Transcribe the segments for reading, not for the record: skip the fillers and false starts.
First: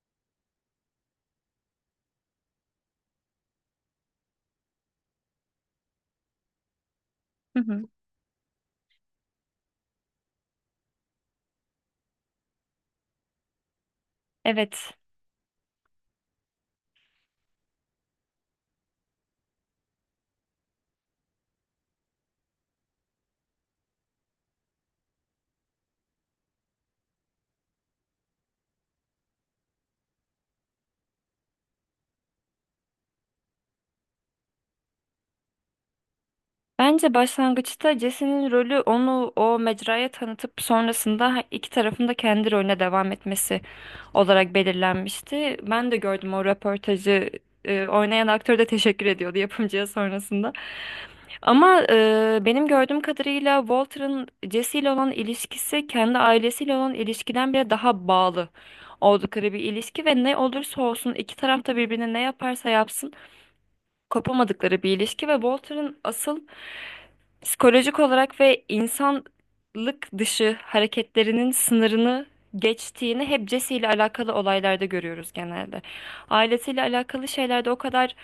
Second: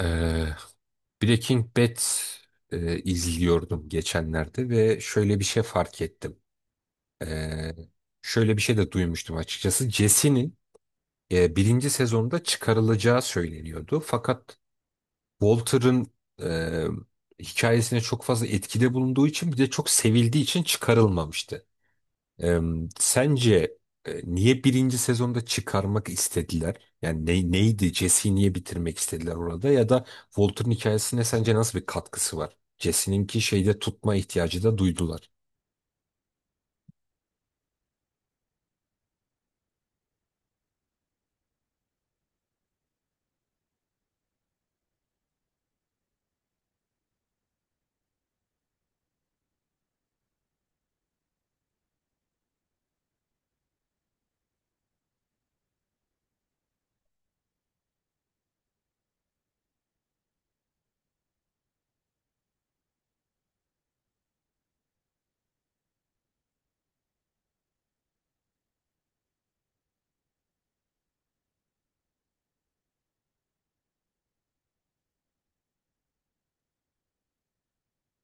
Ee, Breaking Bad izliyordum geçenlerde ve şöyle bir şey fark ettim. Hı Ee, hı. şöyle bir şey de duymuştum açıkçası. Jesse'nin birinci sezonda çıkarılacağı söyleniyordu. Fakat Evet. Walter'ın hikayesine çok fazla etkide bulunduğu için bir de çok sevildiği için çıkarılmamıştı. Eee, sence niye birinci sezonda çıkarmak istediler? Yani neydi? Jesse'yi niye bitirmek istediler orada? Ya da Walter'ın hikayesine sence nasıl bir katkısı var? Jesse'ninki şeyde tutma ihtiyacı da duydular. Bence başlangıçta Jesse'nin rolü onu o mecraya tanıtıp sonrasında iki tarafın da kendi rolüne devam etmesi olarak belirlenmişti. Ben de gördüm o röportajı. Oynayan aktör de teşekkür ediyordu yapımcıya sonrasında. Ama benim gördüğüm kadarıyla Walter'ın Jesse ile olan ilişkisi kendi ailesiyle olan ilişkiden bile daha bağlı oldukları bir ilişki ve ne olursa olsun iki taraf da birbirine ne yaparsa yapsın kopamadıkları bir ilişki ve Walter'ın asıl psikolojik olarak ve insanlık dışı hareketlerinin sınırını geçtiğini hep Jesse ile alakalı olaylarda görüyoruz genelde. Ailesiyle alakalı şeylerde o kadar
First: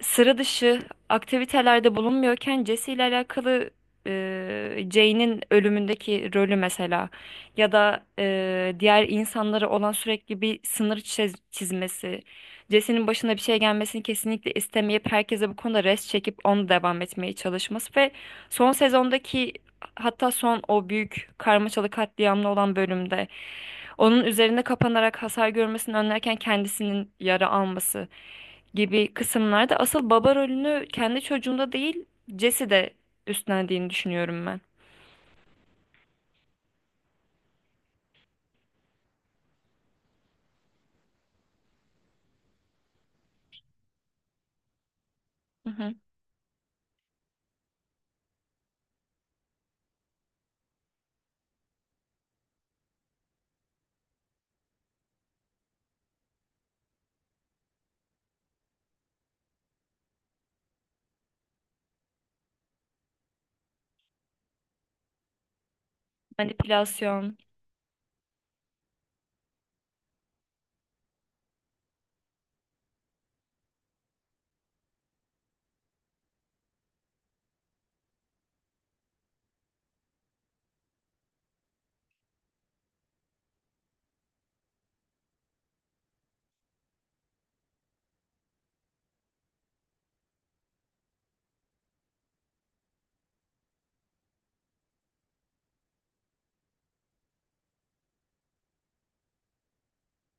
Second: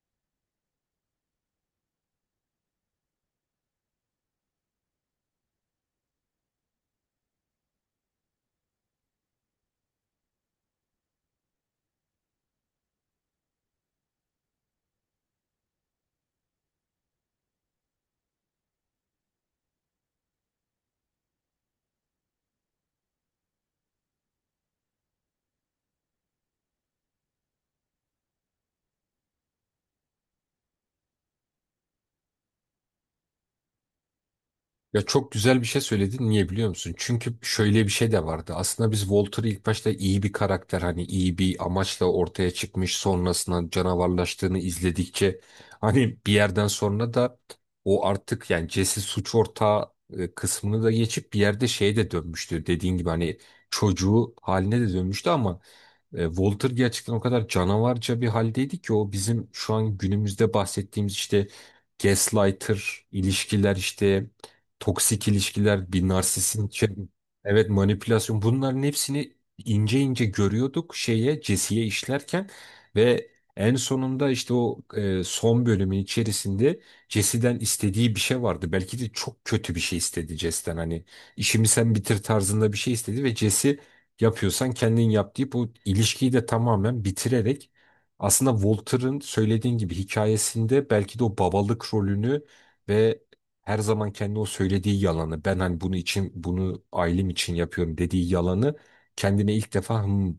sıra dışı aktivitelerde bulunmuyorken Jesse ile alakalı Jane'in ölümündeki rolü mesela, ya da diğer insanlara olan sürekli bir sınır çizmesi, Jesse'nin başına bir şey gelmesini kesinlikle istemeyip herkese bu konuda rest çekip onu devam etmeye çalışması, son sezondaki hatta son o büyük karmaşalı katliamlı olan bölümde onun üzerinde kapanarak hasar görmesini önlerken kendisinin yara alması gibi kısımlarda asıl baba rolünü kendi çocuğunda değil Jesse de üstlendiğini düşünüyorum ben. Ya çok güzel bir şey söyledin. Niye biliyor musun? Çünkü şöyle bir şey de vardı. Aslında biz Walter'ı ilk başta iyi bir karakter hani iyi bir amaçla ortaya çıkmış sonrasında canavarlaştığını izledikçe Hı hı. hani bir yerden sonra da o artık yani Jesse suç ortağı kısmını da geçip bir yerde şeye de dönmüştü. Dediğin gibi hani çocuğu haline de dönmüştü ama Walter gerçekten o kadar canavarca bir haldeydi ki o bizim şu an günümüzde bahsettiğimiz işte gaslighter ilişkiler işte toksik ilişkiler bir narsistin Manipülasyon. evet, manipülasyon, bunların hepsini ince ince görüyorduk şeye Jesse'ye işlerken ve en sonunda işte o son bölümün içerisinde Jesse'den istediği bir şey vardı. Belki de çok kötü bir şey istedi Jesse'den hani işimi sen bitir tarzında bir şey istedi ve Jesse yapıyorsan kendin yap deyip o ilişkiyi de tamamen bitirerek aslında Walter'ın söylediğin gibi hikayesinde belki de o babalık rolünü ve her zaman kendi o söylediği yalanı ben hani bunu için bunu ailem için yapıyorum dediği yalanı kendine ilk defa "Hmm,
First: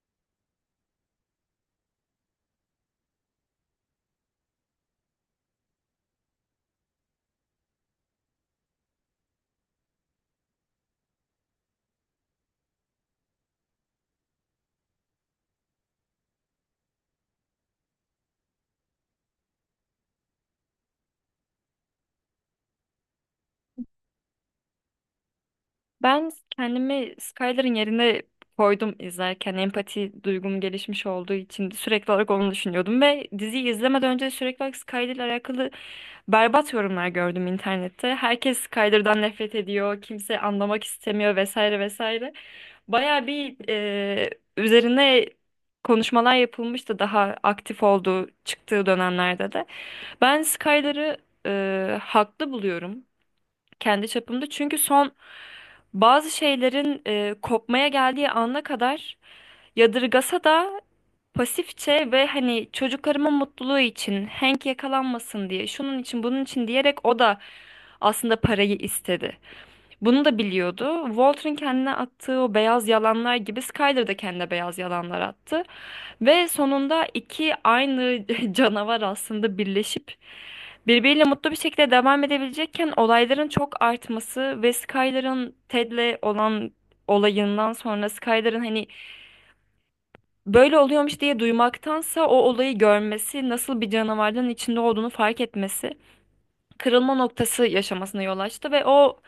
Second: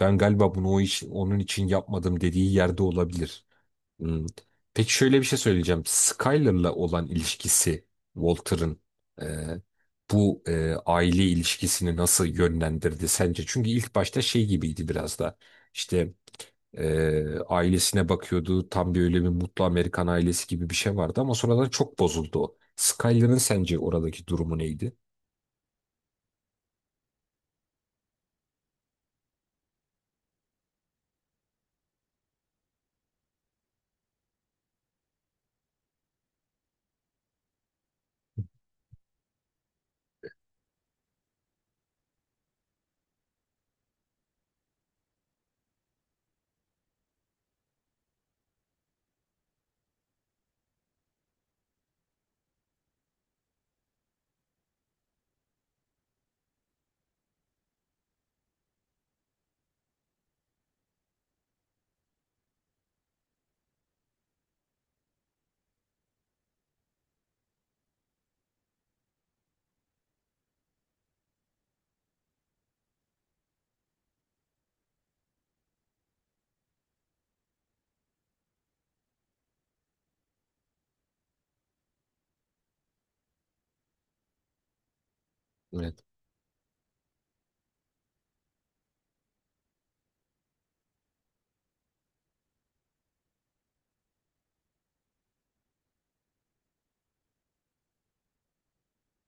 ben galiba bunu o onun için yapmadım dediği yerde olabilir. Hmm. Peki şöyle bir şey söyleyeceğim. Skyler'la olan ilişkisi Walter'ın e, bu aile ilişkisini nasıl yönlendirdi sence? Çünkü ilk başta şey gibiydi biraz da. İşte ailesine bakıyordu. Tam bir öyle bir mutlu Amerikan ailesi gibi bir şey vardı ama sonradan çok bozuldu o. Skyler'ın sence oradaki durumu neydi? Ben kendimi Skyler'ın yerine koydum izlerken, empati duygum gelişmiş olduğu için sürekli olarak onu düşünüyordum ve diziyi izlemeden önce sürekli olarak Skyler'la alakalı berbat yorumlar gördüm internette. Herkes Kaydır'dan nefret ediyor, kimse anlamak istemiyor, vesaire vesaire. Baya bir üzerine konuşmalar yapılmıştı daha aktif olduğu, çıktığı dönemlerde de. Ben Skyler'ı haklı buluyorum kendi çapımda. Çünkü son bazı şeylerin kopmaya geldiği ana kadar, yadırgasa da pasifçe ve hani çocuklarımın mutluluğu için Hank yakalanmasın diye, şunun için bunun için diyerek o da aslında parayı istedi. Bunu da biliyordu. Walter'ın kendine attığı o beyaz yalanlar gibi Skyler de kendine beyaz yalanlar attı. Ve sonunda iki aynı canavar aslında birleşip birbiriyle mutlu bir şekilde devam edebilecekken, olayların çok artması ve Skyler'ın Evet. Ted'le olan olayından sonra, Skyler'ın hani böyle oluyormuş diye duymaktansa o olayı görmesi, nasıl bir canavardan içinde olduğunu fark etmesi, kırılma noktası yaşamasına yol açtı ve o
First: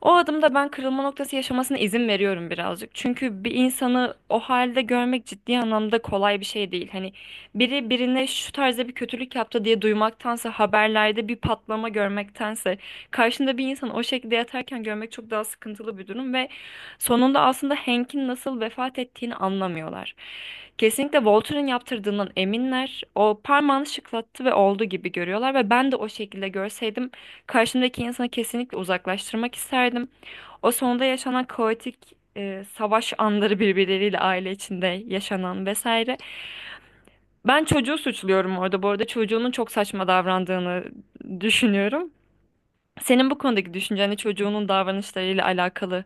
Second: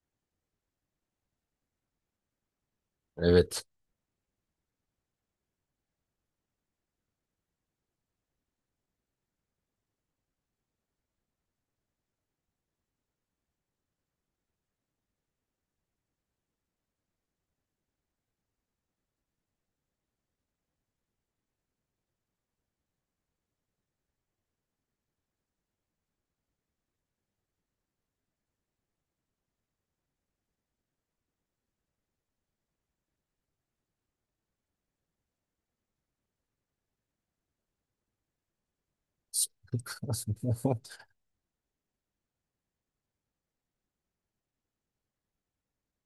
o adımda ben kırılma noktası yaşamasına izin veriyorum birazcık. Çünkü bir Evet. insanı o halde görmek ciddi anlamda kolay bir şey değil. Hani biri birine şu tarzda bir kötülük yaptı diye duymaktansa, haberlerde bir patlama görmektense, karşında bir insan o şekilde yatarken görmek çok daha sıkıntılı bir durum ve sonunda aslında Hank'in nasıl vefat ettiğini anlamıyorlar. Kesinlikle Walter'ın yaptırdığından eminler. O parmağını şıklattı ve oldu gibi görüyorlar ve ben de o şekilde görseydim karşımdaki insanı kesinlikle uzaklaştırmak isterdim. O sonunda yaşanan kaotik savaş anları, birbirleriyle aile içinde yaşanan vesaire. Ben çocuğu suçluyorum orada. Bu arada çocuğunun çok saçma davrandığını düşünüyorum. Senin bu konudaki düşünceni çocuğunun davranışlarıyla alakalı,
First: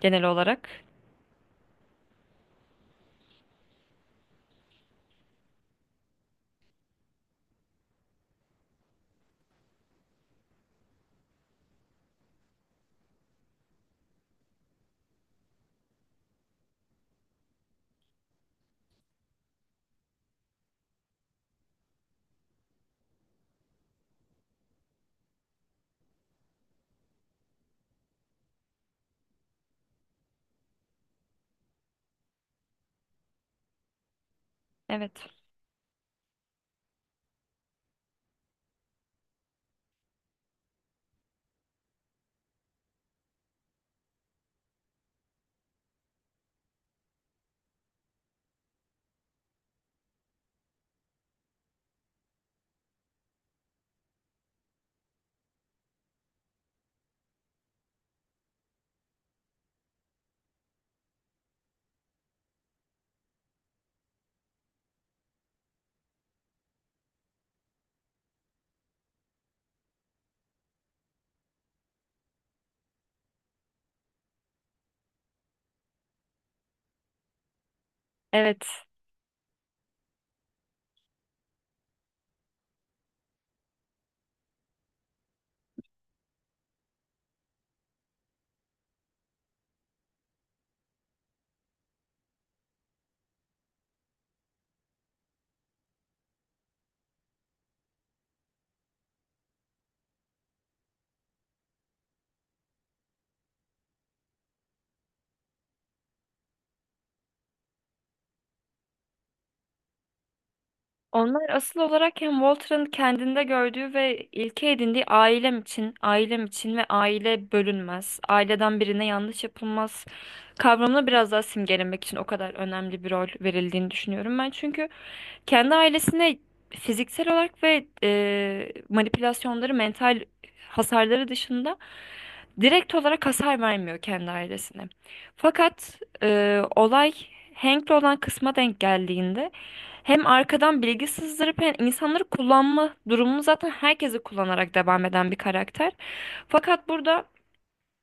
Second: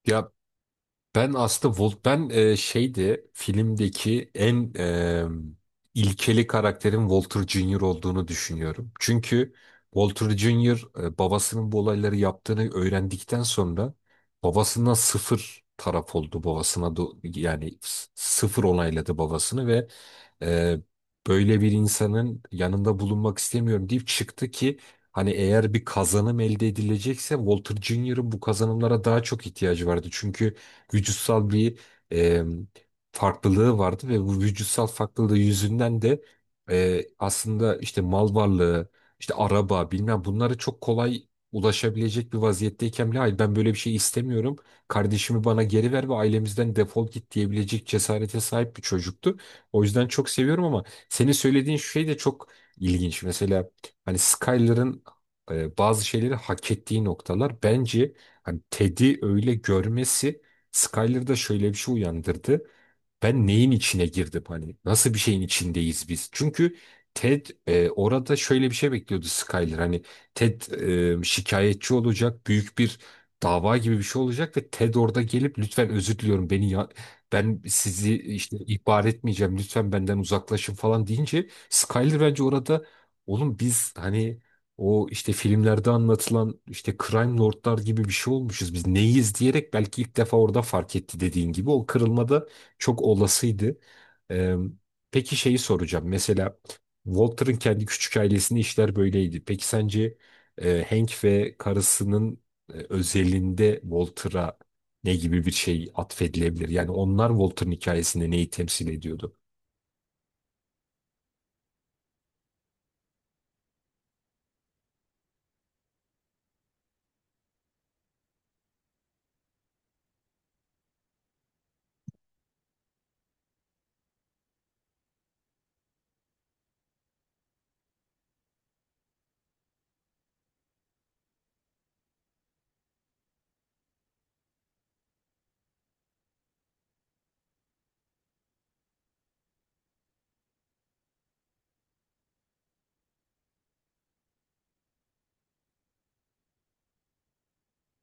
genel Ya, olarak. ben aslında Volt şeydi filmdeki ilkeli karakterin Walter Junior olduğunu düşünüyorum. Çünkü Walter Junior babasının bu olayları yaptığını öğrendikten sonra babasından sıfır taraf oldu babasına yani sıfır onayladı babasını ve e, böyle bir insanın yanında bulunmak istemiyorum deyip çıktı ki hani eğer bir kazanım elde edilecekse Walter Junior'ın bu kazanımlara daha çok ihtiyacı vardı. Çünkü vücutsal bir e, farklılığı vardı ve bu vücutsal Evet. farklılığı yüzünden de aslında işte mal varlığı, işte araba bilmem bunlara çok kolay ulaşabilecek bir vaziyetteyken bile hayır ben böyle bir şey istemiyorum. Kardeşimi bana geri ver ve ailemizden defol git diyebilecek cesarete sahip bir çocuktu. O yüzden çok seviyorum ama senin söylediğin şey de çok ilginç. Mesela hani Skyler'ın bazı şeyleri hak ettiği noktalar bence hani Ted'i öyle görmesi Skyler'da şöyle bir şey uyandırdı, ben neyin içine girdim hani nasıl bir şeyin içindeyiz biz? Çünkü Ted orada şöyle bir şey bekliyordu Skyler hani Ted şikayetçi olacak büyük bir dava gibi bir şey olacak ve Ted orada gelip lütfen özür diliyorum beni ya ben sizi işte Evet. ihbar etmeyeceğim lütfen benden uzaklaşın falan deyince Skyler bence orada oğlum biz hani o işte filmlerde anlatılan işte Crime Lordlar gibi bir şey olmuşuz biz neyiz diyerek belki ilk defa orada fark etti dediğin gibi o kırılmada çok olasıydı. Ee, peki şeyi soracağım. Mesela Walter'ın kendi küçük ailesinde işler böyleydi. Peki sence Hank ve karısının özelinde Walter'a ne gibi bir şey atfedilebilir? Yani onlar Walter'ın hikayesinde neyi temsil ediyordu? Onlar asıl olarak hem Walter'ın kendinde gördüğü ve ilke edindiği ailem için, ailem için ve aile bölünmez, aileden birine yanlış yapılmaz kavramını biraz daha simgelemek için o kadar önemli bir rol verildiğini düşünüyorum ben. Çünkü kendi ailesine fiziksel olarak ve manipülasyonları, mental hasarları dışında direkt olarak hasar vermiyor kendi ailesine. Fakat olay Hank'le olan kısma denk geldiğinde, hem arkadan bilgi sızdırıp hem insanları kullanma durumunu, zaten herkesi kullanarak devam eden bir karakter. Fakat burada,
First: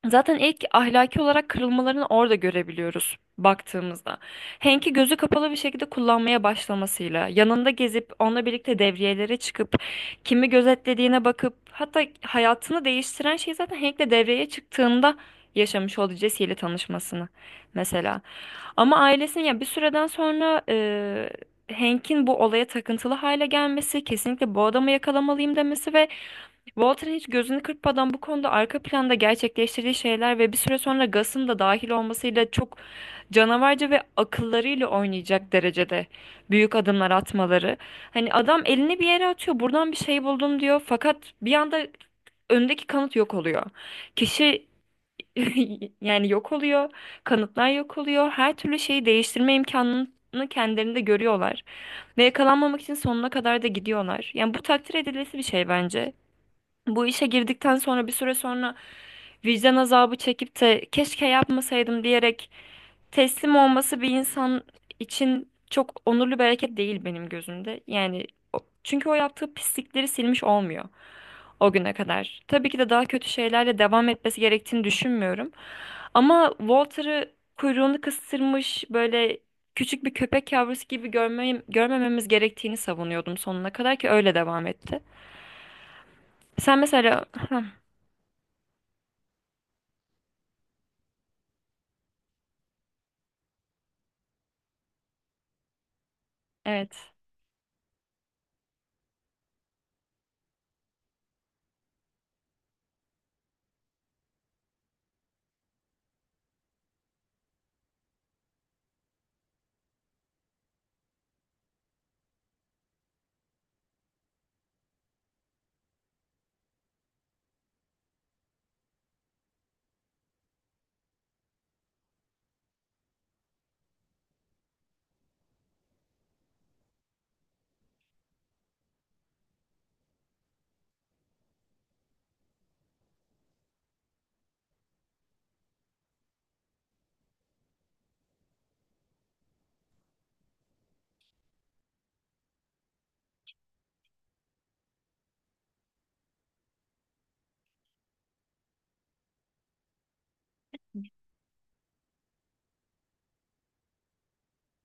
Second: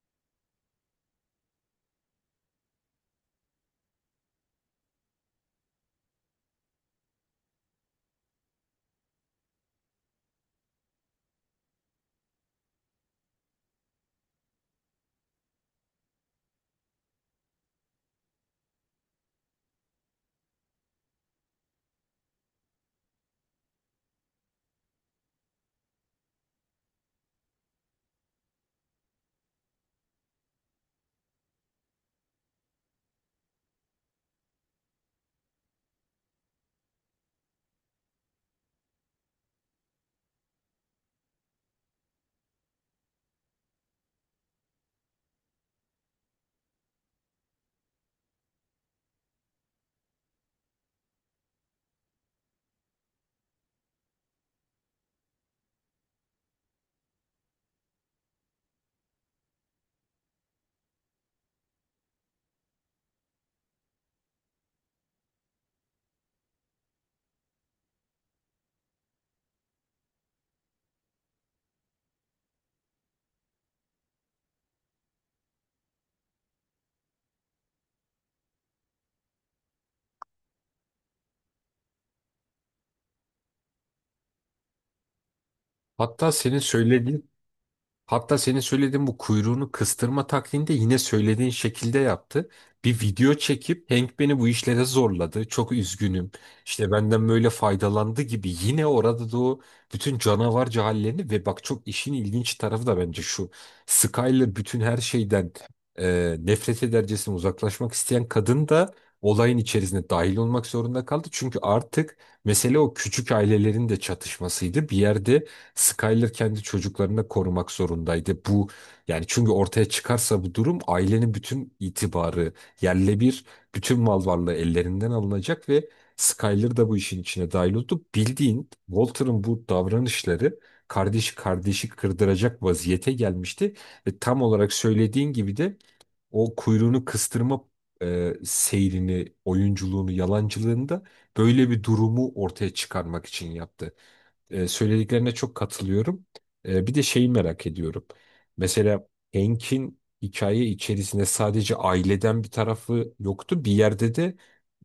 zaten ilk ahlaki olarak kırılmalarını orada görebiliyoruz baktığımızda. Hank'i gözü kapalı bir şekilde kullanmaya başlamasıyla, yanında gezip onunla birlikte devriyelere çıkıp kimi gözetlediğine bakıp, hatta hayatını değiştiren şey zaten Hank'le devreye çıktığında yaşamış olduğu Jesse ile tanışmasını mesela. Ama ailesinin, ya bir süreden sonra Hank'in bu olaya takıntılı hale gelmesi, kesinlikle bu adamı yakalamalıyım demesi ve Walter hiç gözünü kırpmadan bu konuda arka planda gerçekleştirdiği şeyler ve bir süre sonra Gus'ın da dahil olmasıyla çok canavarca ve akıllarıyla oynayacak derecede büyük adımlar atmaları. Hani adam elini bir yere atıyor, buradan bir şey buldum diyor, fakat bir anda öndeki kanıt yok oluyor. Kişi yani yok oluyor, kanıtlar yok oluyor. Her türlü şeyi değiştirme imkanını kendilerinde görüyorlar ve yakalanmamak için sonuna kadar da gidiyorlar. Yani bu takdir edilesi bir şey bence. Bu işe girdikten sonra bir süre sonra vicdan azabı çekip de keşke yapmasaydım diyerek teslim olması, bir insan için çok onurlu bir hareket değil benim gözümde. Yani çünkü o yaptığı pislikleri silmiş olmuyor o güne kadar. Tabii ki de daha kötü şeylerle devam etmesi gerektiğini düşünmüyorum. Ama Walter'ı kuyruğunu kıstırmış böyle küçük bir köpek yavrusu gibi görmememiz gerektiğini savunuyordum sonuna kadar, ki öyle devam etti. Hatta senin Sen mesela. söylediğin Heh, Hatta senin söylediğin bu kuyruğunu kıstırma taktiğini de yine söylediğin şekilde yaptı. Bir video çekip Hank beni bu işlere zorladı. Çok üzgünüm. İşte evet. benden böyle faydalandı gibi yine orada da o bütün canavarca hallerini ve bak çok işin ilginç tarafı da bence şu. Skyler bütün her şeyden nefret edercesine uzaklaşmak isteyen kadın da olayın içerisine dahil olmak zorunda kaldı. Çünkü artık mesele o küçük ailelerin de çatışmasıydı. Bir yerde Skyler kendi çocuklarını korumak zorundaydı. Bu yani çünkü ortaya çıkarsa bu durum ailenin bütün itibarı yerle bir, bütün mal varlığı ellerinden alınacak ve Skyler da bu işin içine dahil oldu. Bildiğin Walter'ın bu davranışları kardeşi kırdıracak vaziyete gelmişti ve tam olarak söylediğin gibi de o kuyruğunu kıstırma seyrini, oyunculuğunu, yalancılığını da böyle bir durumu ortaya çıkarmak için yaptı. Söylediklerine çok katılıyorum. Bir de şeyi merak ediyorum. Mesela Hank'in hikaye içerisinde sadece aileden bir tarafı yoktu. Bir yerde de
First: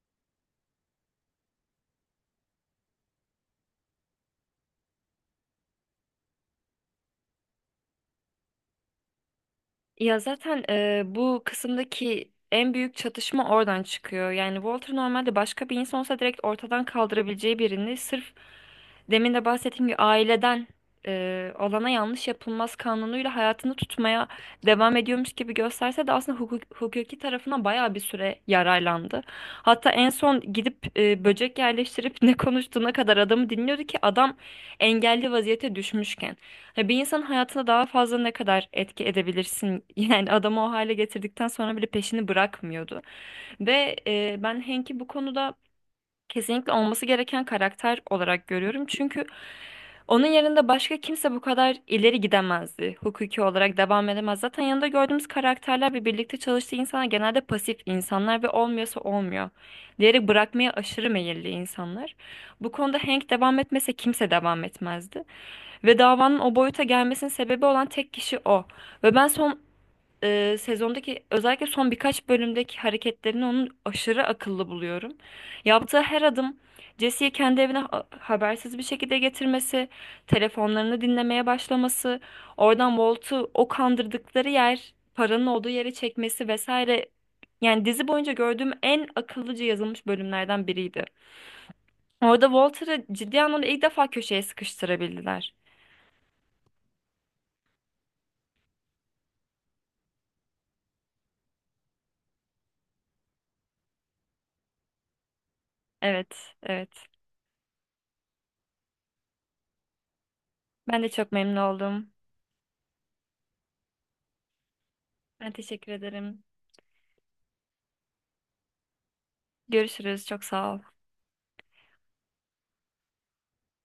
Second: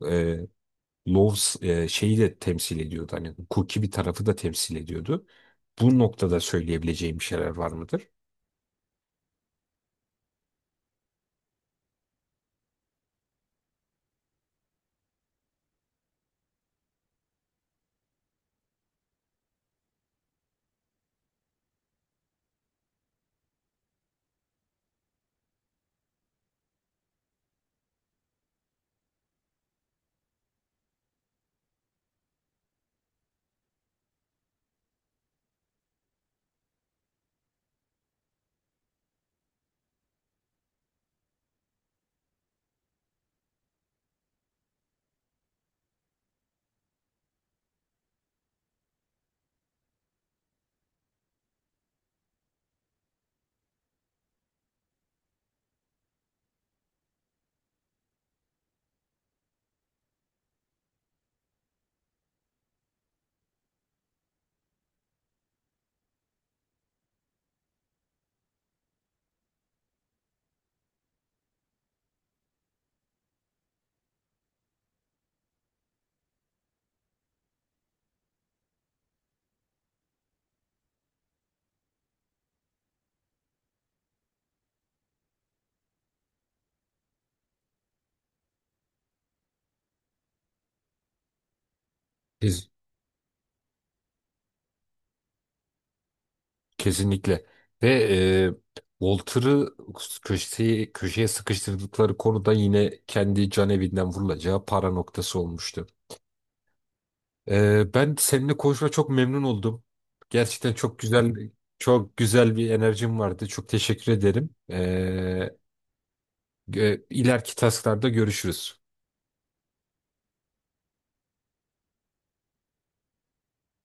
e, Loves şeyi de temsil ediyordu. Hani hukuki bir tarafı da temsil ediyordu. Bu noktada söyleyebileceğim bir şeyler var mıdır? Ya zaten bu kısımdaki en büyük çatışma oradan çıkıyor. Yani Walter, normalde başka bir insan olsa direkt ortadan kaldırabileceği birini, sırf demin de bahsettiğim gibi aileden olana yanlış yapılmaz kanunuyla hayatını tutmaya devam ediyormuş gibi gösterse de, aslında hukuki tarafına bayağı bir süre yararlandı. Hatta en son gidip böcek yerleştirip ne konuştuğuna kadar adamı dinliyordu, ki adam engelli vaziyete düşmüşken. Ha, bir insanın hayatına daha fazla ne kadar etki edebilirsin? Yani adamı o hale getirdikten sonra bile peşini bırakmıyordu. Ve ben Henk'i bu konuda kesinlikle olması gereken karakter olarak görüyorum. Çünkü onun yanında başka kimse bu kadar ileri gidemezdi. Hukuki olarak devam edemez. Zaten yanında gördüğümüz karakterler ve birlikte çalıştığı insanlar genelde pasif insanlar ve olmuyorsa olmuyor. Diğeri bırakmaya aşırı meyilli insanlar. Bu konuda Hank devam etmese kimse devam etmezdi. Ve davanın o boyuta gelmesinin sebebi olan tek kişi o. Ve ben son sezondaki, özellikle son birkaç bölümdeki hareketlerini onun aşırı akıllı buluyorum. Yaptığı her adım, Jesse'yi kendi evine habersiz bir şekilde getirmesi, telefonlarını dinlemeye başlaması, oradan Walt'u o kandırdıkları yer, paranın olduğu yere çekmesi vesaire. Yani dizi boyunca gördüğüm en akıllıca yazılmış bölümlerden biriydi. Orada Siz Walter'ı ciddi anlamda ilk defa köşeye sıkıştırabildiler. Kesinlikle. Ve Walter'ı köşeye sıkıştırdıkları konuda yine kendi can evinden vurulacağı para noktası olmuştu. Evet, evet. Ben seninle konuşma çok memnun oldum. Gerçekten Ben de çok memnun oldum. çok güzel bir enerjim vardı. Çok teşekkür ederim. Ben teşekkür ederim. İleriki tasklarda görüşürüz. Görüşürüz. Çok sağ ol.